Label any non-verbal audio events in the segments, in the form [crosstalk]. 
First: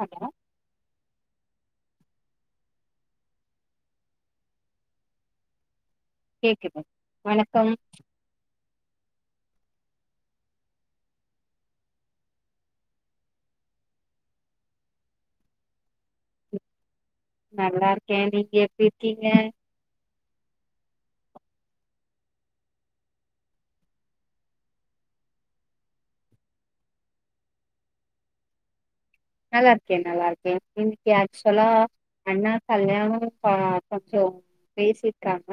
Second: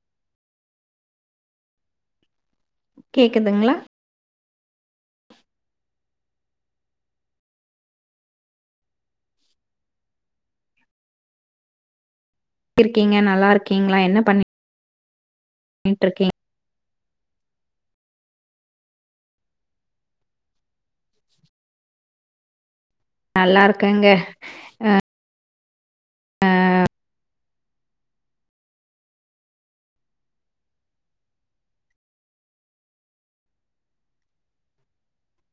hello கேக்குதுங்களா கேக்குது வணக்கம் ருக்கீங்க நல்லா இருக்கீங்களா என்ன பண்ணி ட்டு இருக்கீங் நல்லா இருக்கே நீங்க எப்டி இருக்கீங்க நல்லா இருக்கங்க நல்லா இருக்கே நல்லா இருக்கே இன்னைக்கி ஆக்சுவலா அண்ணா கல்யாணோ அ கொஞ்சோ பேசிருக்காங்க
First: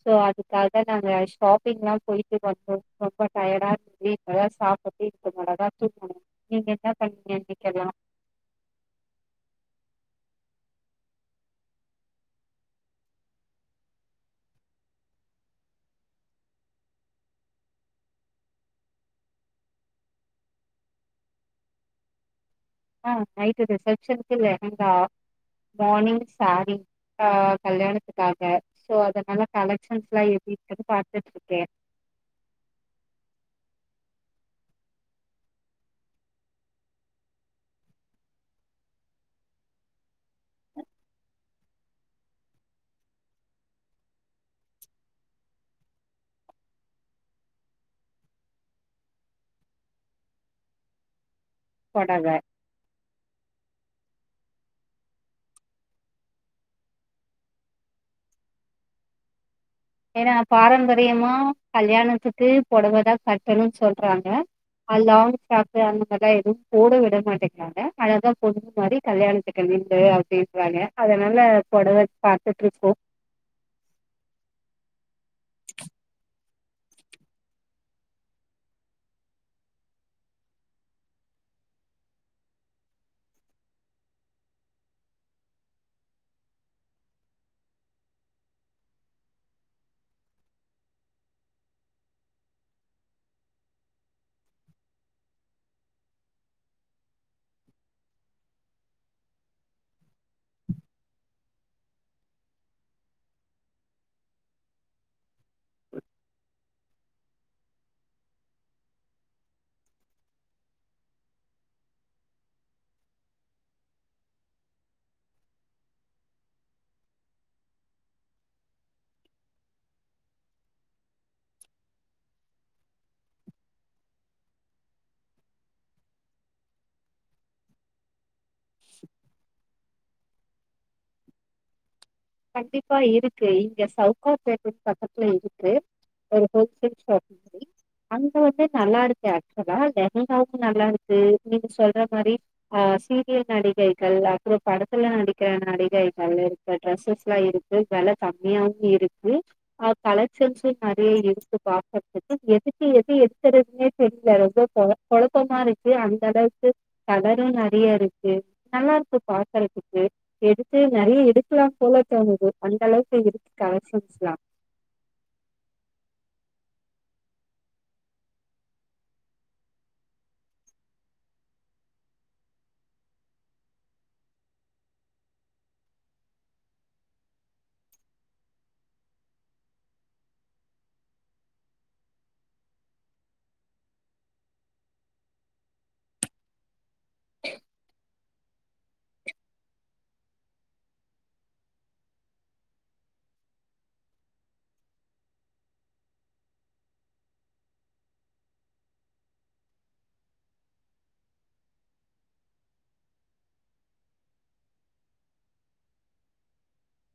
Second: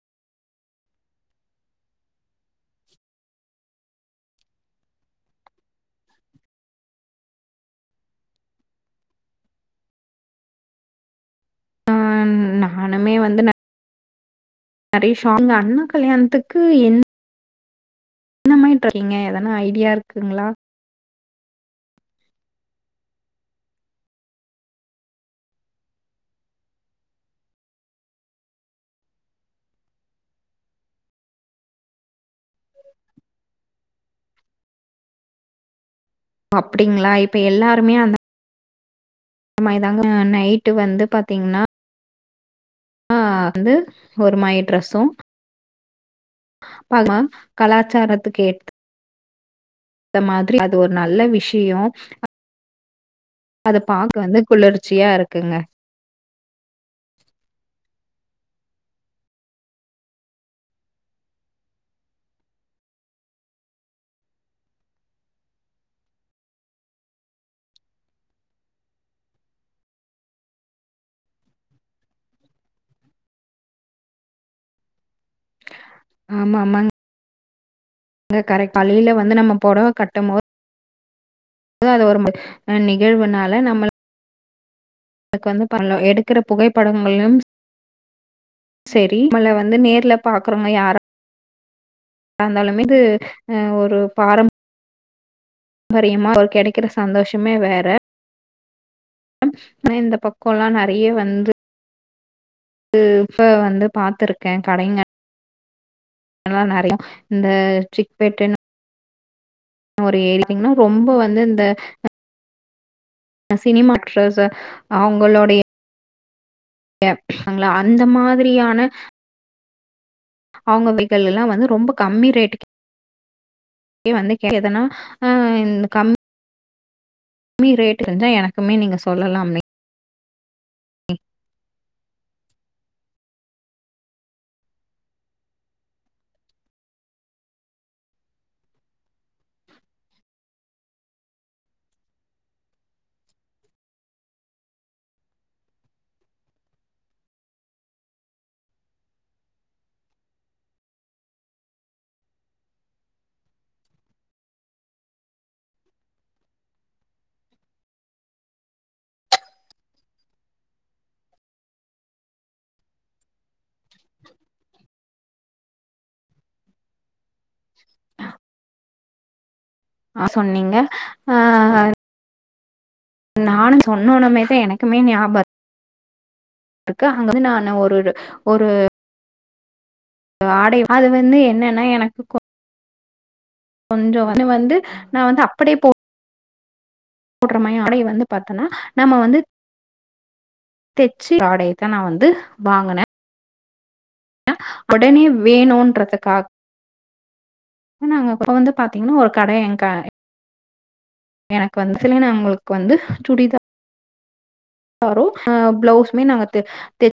சோ அதுக்காக நாங்க ஷாப்பிங் எல்லா போயிட்டு வந்தோ ரொம்ப டயர்டா வீட்டுல நா சாப்பிட்டு இ நல்லாதா தூங்கணு நீங்க என்ன பண்ணிங்கே நீங்கள ஆ நானுமே வந்து நெ நெறயா ஷாப் அண்ணா கல்யாணத்துக்கு என் என்னம இருக்கீங்க எதனா ஐடியா இருக்குங்களா ஆ நைட்டு ரிசப்ஷன்க்கு லெகங்கா மார்னிங் சேரீ ஆ கல்யாணத்துக்காக சோ அதனால கலெக்ஷன்ஸ் எல்லா எப்டி இருக்குனு பாத்துட்டு இருக்கே அப்டிங்களா இப்ப எல்லாருமே அந்தா ந்த மாரிதாங்க நைட்டு வந்து பாத்தீங்கன்னா ஆ வந்து ஒரு மாரி ட்ரெஸ்சு பாபம் கலாச்சாரத்துக் கேத் த மாரி அது ஒரு நல்ல விஷயோ பொடவ அத பாக்க வந்து குளிர்ச்சியா இருக்குங்க ஏன்னா பாரம்பரியமா கல்யாணத்துக்கு பொடவைதா கட்டணுனு சொல்றாங்க அ லாங் ஃப்ராக்கு அந்த மாரில்லா எதுவு போட விடமாட்டேங்கறாங்க அழகா பொண்ணு மாறி கல்யாணத்துக்கு நில்லு அப்டின்றாங்க அதனால பொடவ பாத்துட்டுருக்கோ ஆமா ஆமாங் இங் கரெக்ட் காலேல வந்து நம்ம பொடவ கட்டம் போ அத ஒரும அ நிகழ்வுனால நம்மள அதுக்கு வந்து பல்லோ எடுக்குற புகைப்படங்களும் சேரி நம்மள்ள வந்து நேர்ல பாக்குறோங்க யா ராந்தாலுமே இது அ ஒரு பாரம் பரியமா ஒரு கெடைக்கிற சந்தோஷமே வேற அம் இந்த பக்கோலா நெறைய வந்து இது இப்ப வந்து பாத்ருக்க கடைங்க ல நெறைய இந்த சிப்பேட்டன் ஒரு ஏடிட்டின்னா ரொம்ப வந்து இந்த அ நா சினிமா ஆக்ட்ரஸ்ஸு அவங்களுடைய ய சங்ள அந்த மாதிரியான அவுங்க வேக்கள் எல்லா வந்து ரொம்ப கம்மி ரேட்டுக்கே கே வந்துகே எதன்னா அ இந்த கம் மி ரேட்டு தெரிஞ்சா எனக்குமே நீங்க சொல்லலாமே கண்டிப்பா இருக்கு இங்க சவுக்கார்பேட்ட பக்கத்துல இருக்கு ஒரு ஹோல்சேல் ஷாப் இருக்கு அங்க வந்து நல்லா இருக்கு ஆக்சுவலா லெகங்காவு நல்லா இருக்கு நீங்க சொல்ற மாரி ஆ சீரியல் நடிகைகள் அப்றோ படத்துல நடிக்கிற நடிகைகள் இருக்க ட்ரெஸ்ஸஸ்லா இருக்கு வெல கம்மியாவு இருக்கு ஆ கலெக்ஷன்ஸு நெறைய இருக்கு பாக்குறதுக்கு எதுக்கு எது எடுக்கறதுன்னே தெரில ரொம்ப கொழ கொழப்பமா இருக்கு அந்தளவுக்கு கலரு நெறைய இருக்கு நல்லாருக்கு பாக்கறத்துக்கு எடுத்து நெறைய எடு க்குலா போல தோணுது அந்த அளவுக்கு இருக்கு கலெக்ஷன்ஸ்லா ஆ சொன்னீங்க ஆ நானு சொன்னோனுமேதா எனக்குமே ஞாபர் ருக்கு அங்க வந்து நானு ஒருரு ஒரு ஆடை அது வந்து என்னனா எனக்கு கொ கொஞ்சோ வந் வந்து நா வந்து அப்படியே போ ட்ற மாரி ஆடைய வந்து பாத்தனா நம்ம வந்து தச்சி ஆடையத்தா நா வந்து வாங்குன ஒடனே வேணுன்றதுக்காக் நாங்க போ ப்போ வந்து பாத்தீங்னா ஒரு கடைய எங்க எனக்கு வந்து சில நம்மளுக்கு வந்து சுடிதா தாரு அ பிளவுஸ்மே நாங்க தெ தெ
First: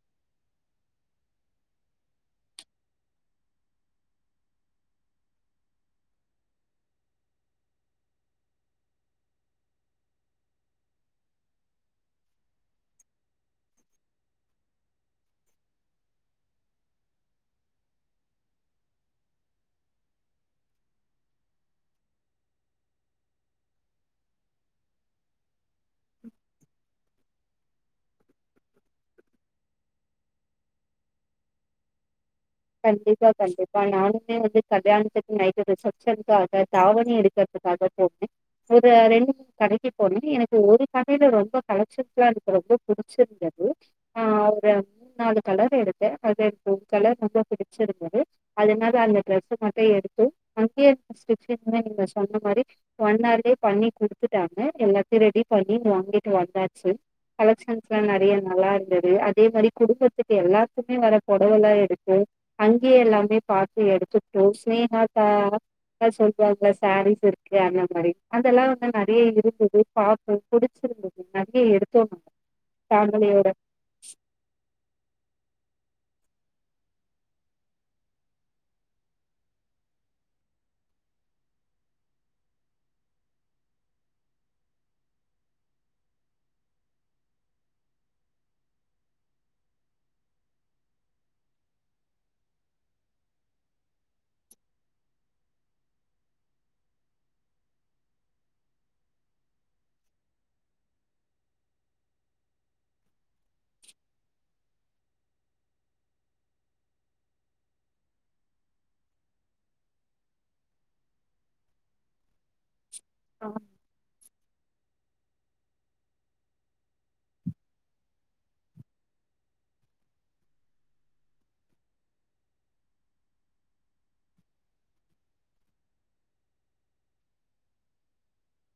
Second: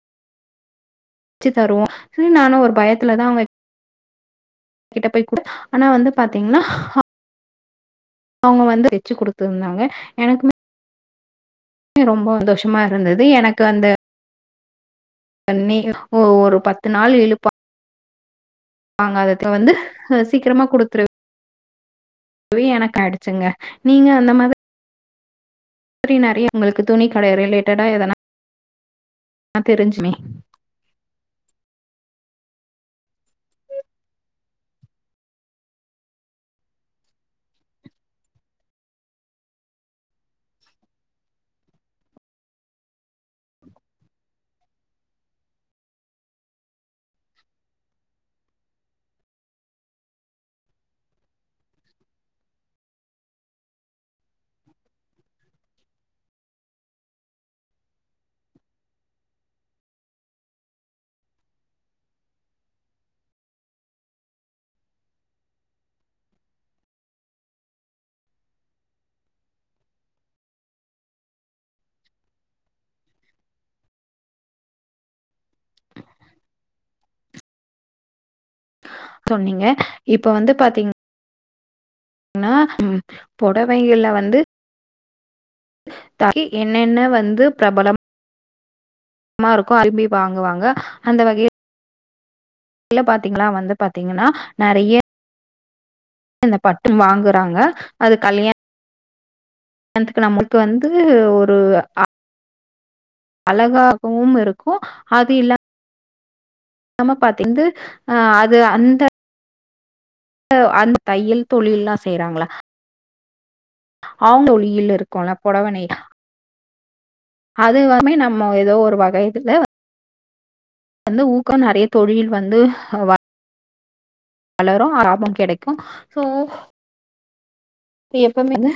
ச்சி தருவோ சேரி நானு ஒரு பயத்துலதா அவங்க கிட்ட போய் குடு ஆனா வந்து பாத்தீங்னா ஆ அவங்க வந்து தச்சி குடுத்துருந்தாங்க எனக்குமே ரொம்போ சந்தோஷமா இருந்தது எனக்கு அந்த அந்நே ஒ ஒரு பத்து நாள் இழுப்பா பாங்க அதத்து வந்து அ சீக்கிரமா குடுத்ரு வே எனக்கு ஆயிடுச்சிங்க நீங்க அந்த மாதி ரி நெறைய உங்களுக்கு துணி கடையே ரிலேட்டடா எதனா [inaudible] தெரிஞ்சுமே கண்டிப்பா கண்டிப்பா நானுமே வந்து கல்யாணத்துக்கு நைட்டு ரிசப்ஷனுக்காக தாவணி எடு க்கறதுக்காக போனே ஒரு ரெண் கடைக்கு போனே எனக்கு ஒரு கடேல ரொம்ப கலெக்ஷன்ஸ்லா எனக்கு ரொம்ப புடிச்சிருந்தது ஆ ஒரு மு நாலு கலர் எடுத்தே அதே ப்ளூ கலர் கொஞ்சோ புடிச்சிருந்தது அதனால அந்த டிரஸ் மட்டு எடுத்து அங்கயே ஸ்டிச்சிங் மாரி நீங்க சொன்ன மாரி ஒன் ஹார்லயே பண்ணி குடுத்துட்டாங்க எல்லாத்தயு ரெடி பண்ணி வாங்கிட்டு வந்தாச்சு கலெக்ஷன்ஸ்லா நெறைய நல்லா இருந்தது அதே மாரி குடுக்கத்துக்கு எல்லாத்துக்குமே வேற பொடவெல்லா எடுத்து அங்கே எல்லாமே பாத்து எடுத்துட்டோ ஸ்னேஹாக்கா சொல்லுவாங்கல்லே சாரீஸ் இருக்கு அந்த மாரி அதெல்லா வந்து நெறைய இருந்துது பாத்தோ புடிச்சிருந்தது நெறைய எடுத்தோ நாங்க ஃபேமிலியோட சொன்னீங்க இப்ப வந்து பாத்தீங் நா ம் பொடவையில வந்து தறி என்னென்ன வந்து பிரபலம் மா இருக்கு அத விரும்பி வாங்குவாங்க அந்த வகையி ல்ல பாத்தீங்கனா வந்து பாத்தீங்கனா நெறைய இந்த பட்டு வாங்குறாங்க அது கல்யா யாணத்துக்கு நமக்கு வந்து ஒரு அ அழகாகவும் இருக்கு அது இல்லா ம்ம பாத்து இந்த ஆ அது அந்த அ அந்த தையல் தொழில்லா செய்றாங்கலா ஆ அவ்ங்க ஒளியில இருக்குல பொடவ நெய் அது எல்லாமே நம்ம எதோ ஒரு வகை இதுல வந்து ஊக்கம் நெறைய தொழில் வந்து அ வா வளரு லாபம் கெடைக்கு சோ இது எப்போமே வந்து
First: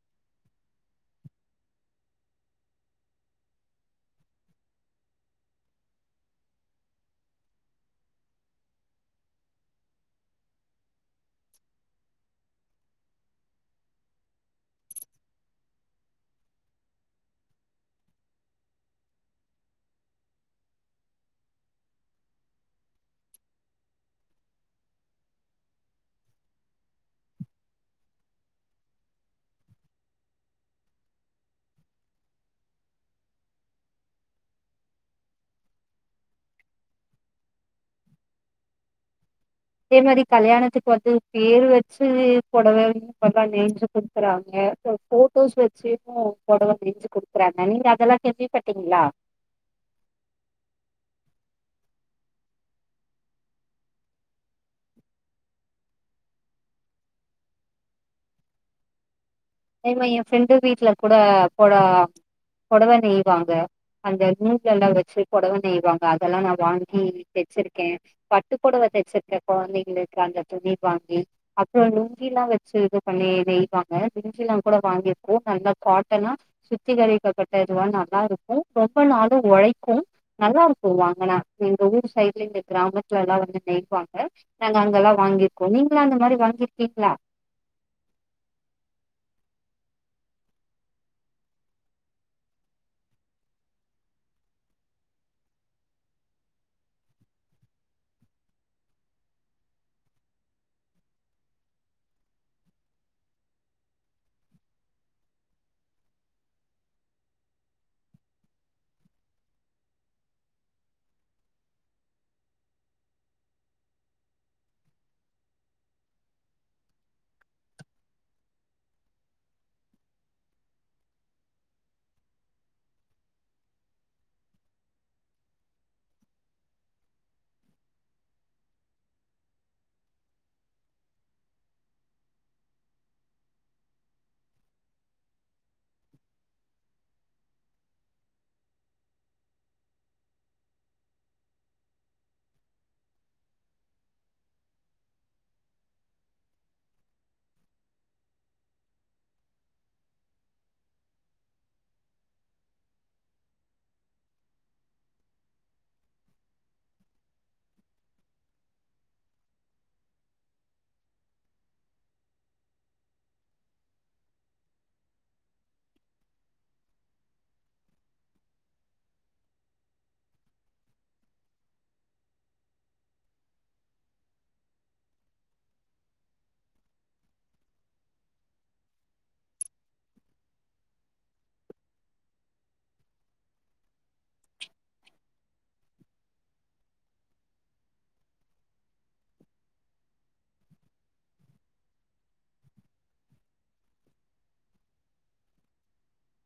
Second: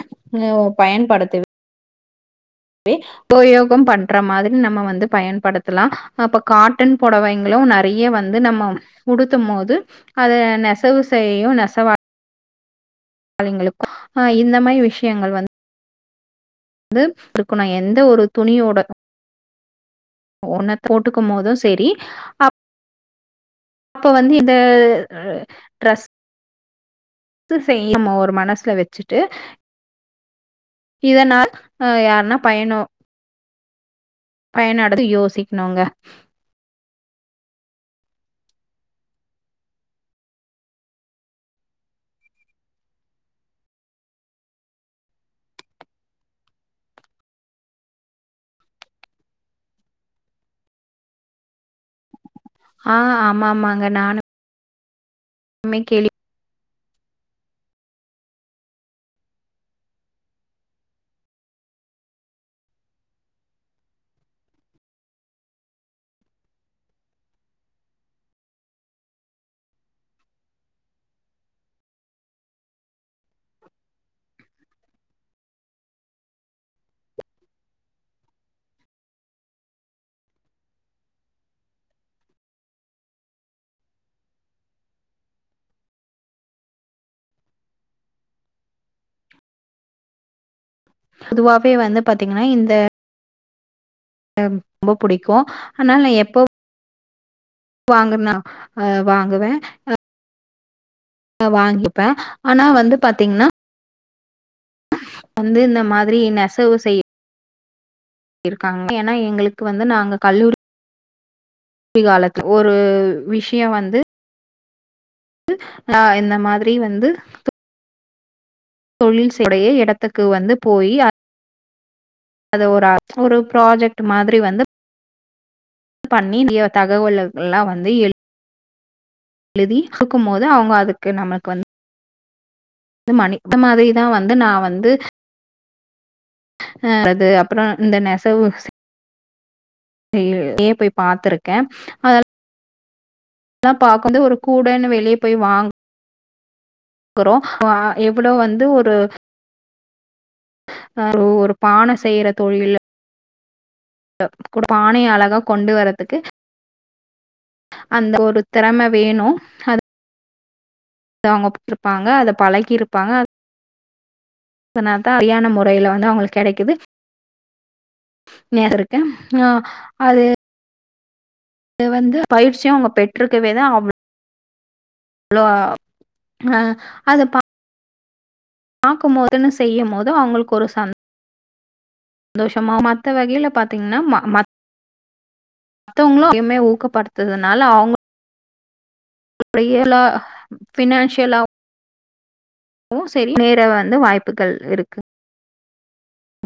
ம் பயன்படுத்துது உபயோகம் பண்ற மாதிரி நம்ம வந்து பயன்படுத்தலா அப்ப காட்டன் பொவைங்களு நெறைய வந் து நம்ம உடுத்து மோது அத நெசவு செய்யு நெசவா ளிங்களுக்கு அ இந்த மாரி விஷ்யங்கள் வந் ந்து இருக்கு நா எந்த ஒரு துணியோட ஒன்ன போட்டுக்கும் மோது செரி அப் அப்ப வந்து இந்த அ ட்ரஸ் ட்டு செய்யுமோர் மனசுல வெச்சுட்டு இதனால் அ யாருனா பயனு பயனாடது யோசிக்ணுங்க அதே மாரி கல்யாணத்துக்கு வந்து பேரு வெச்சு பொடவைன் வந்தா நேஞ்சு குடுக்குறாங்க இப்ப ஃபோட்டோஸ் வெச்சு உ பொடவ நெஞ்சு குடுக்குறாங்க நீங்க அதெல்லா கேள்விப்பட்டீங்ளா ஆ ஆமா ஆமாங்க நானு மே கேள்வி அதே மாரி எ ஃப்ரெண்டு வீட்ல கூட பொட பொடவ நெய்வாங்க அந்த நூல்லலா வெச்சு பொடவ நெய்வாங்க அதெல்லா நா வாங்கி தெச்சிருக்கே பட்டுக்பொடவ தெச்சிருக்கே கொழந்தைங்களுக்கு அந்த துணி வாங்கி அப்றோ லுங்கிலா வெச்சு இது பண்ணி நெய்வாங்க லுங்கிலா கூட வாங்கிருக்கோ நல்ல காட்டனா சுத்திகரிக்க பட்ட இதுவா நல்லா இருக்கு ரொம்ப நாளு ஒழைக்கு நல்லாருக்கு வாங்குனா எங்க ஊர் சைட்ல இந்த கிராமத்துலலா வந்து நெய்வாங்க நாங்க அங்கெல்லா வாங்கிருக்கோ நீங்களு அந்த மாரி வாங்கிருக்கீங்ளா அதுவாவே வந்து பாத்தீங்கனா இந்த அம் ரொம்ப புடிக்கு ஆனா நா எப்பவு வாங்குனா அ வாங்குவே அ அ வாங்கிப்பே ஆனா வந்து பாத்தீங்னா வந்து இந்த மாதிரி நெசவு செய்ய இருக்காங்க ஏனா எங்களுக்கு வந்து நாங்க கல்லூரி ல்லூரி காலத்து ஒரு விஷ்ய வந்து ஆ இந்த மாதிரி வந்து தொழில் செய் உடைய எடத்துக்கு வந்து போயி அ அத ஒரு அ ஒரு ப்ராஜெக்ட் மாதிரி வந்து பண்ணி இய தகவல் எல்லா வந்து எழு எழுதி குடுக்கும் போது அவங்க அதுக்கு நம்மளுக் வந்து இந்த மணி இந்த மாதிரிதா வந்து நா வந்து அ அது அப்புறோ இந்த நெசவு நேர்லே போய் பாத்திருக்க அதெல்லா ல்லா பாக்கும்து ஒரு கூடன்னு வெளிய போய் வாங் குறோ ஆ எவ்ளோ வந்து ஒரு அ ஒரு பான செய்ற தொழில்ல கு குட பானைய அழகா கொண்டு வர்றதுக்கு அந்த ஒரு தெறம வேணு அது அவங்க போ இருப்பாங்க அத பழக்கி இருப்பாங்க அதனா தா சரியான முறைல வந்து அவங்ளுக் கெடைக்குது நேர்ருக்கே ஆ அது அது வந்து பயிற்சியு அவங்க பெற்றுக்கவே தா அவ் அவ்ளோ ஆ அத பா பாக்குமோதுன்னு செய்யுமோது அவங்ளுக்கு ஒரு சந் ந்தோஷமா மத்த வகைல பாத்தீங்கன்னா ம மத் மத்தவங்ளும் எம்மே ஊக்கப்படுத்துதுனால அவுங்க அப்டியல்லா பினான்சியலா வு செரி நேர வந்து வாய்ப்புகள் இருக்கு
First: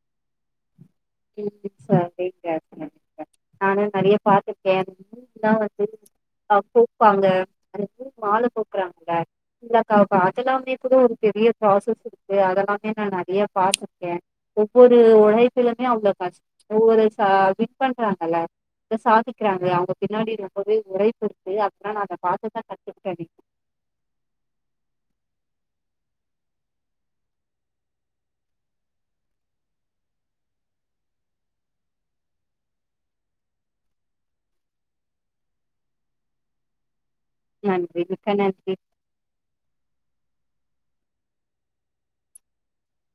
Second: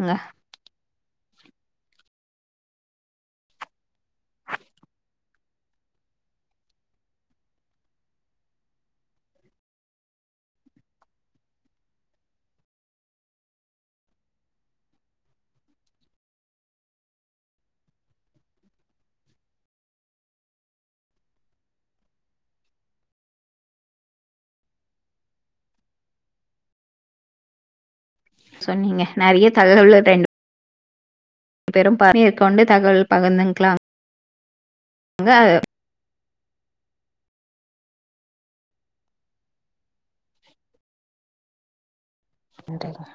ங்க ம் சரிங்க [inaudible] நானு நெறைய பாத்துருக்கே [inaudible] வந்து அ கோப்பாங்க அது மால கோக்குறாங்கல்ல இல்லக்கா அதெல்லாமே கூட ஒரு பெரிய ப்ராசஸ் இருக்கு அதெல்லாமே நா நெறைய பாத்திருக்கே ஒவ்வொரு உழைப்பிலுமே அவ்ளோ கஷ் ஒவ்வொரு ச விட் பண்றாங்கல்ல தா சாதிக்கிறாங்களே அவங்க பின்னாடி ரொம்பவே உழைப்பு இருக்கு அதனால அத பாத்து தா கத்துக்கிட்டேனே சொன்னீங்க நெறைய தகவலு ரெண் டு பேரும் ப மேற்கொண்டு தகவல் பகிர்ந்துக்லா எங்காது நன்றி மிக்க நன்றி நன்றிக்கா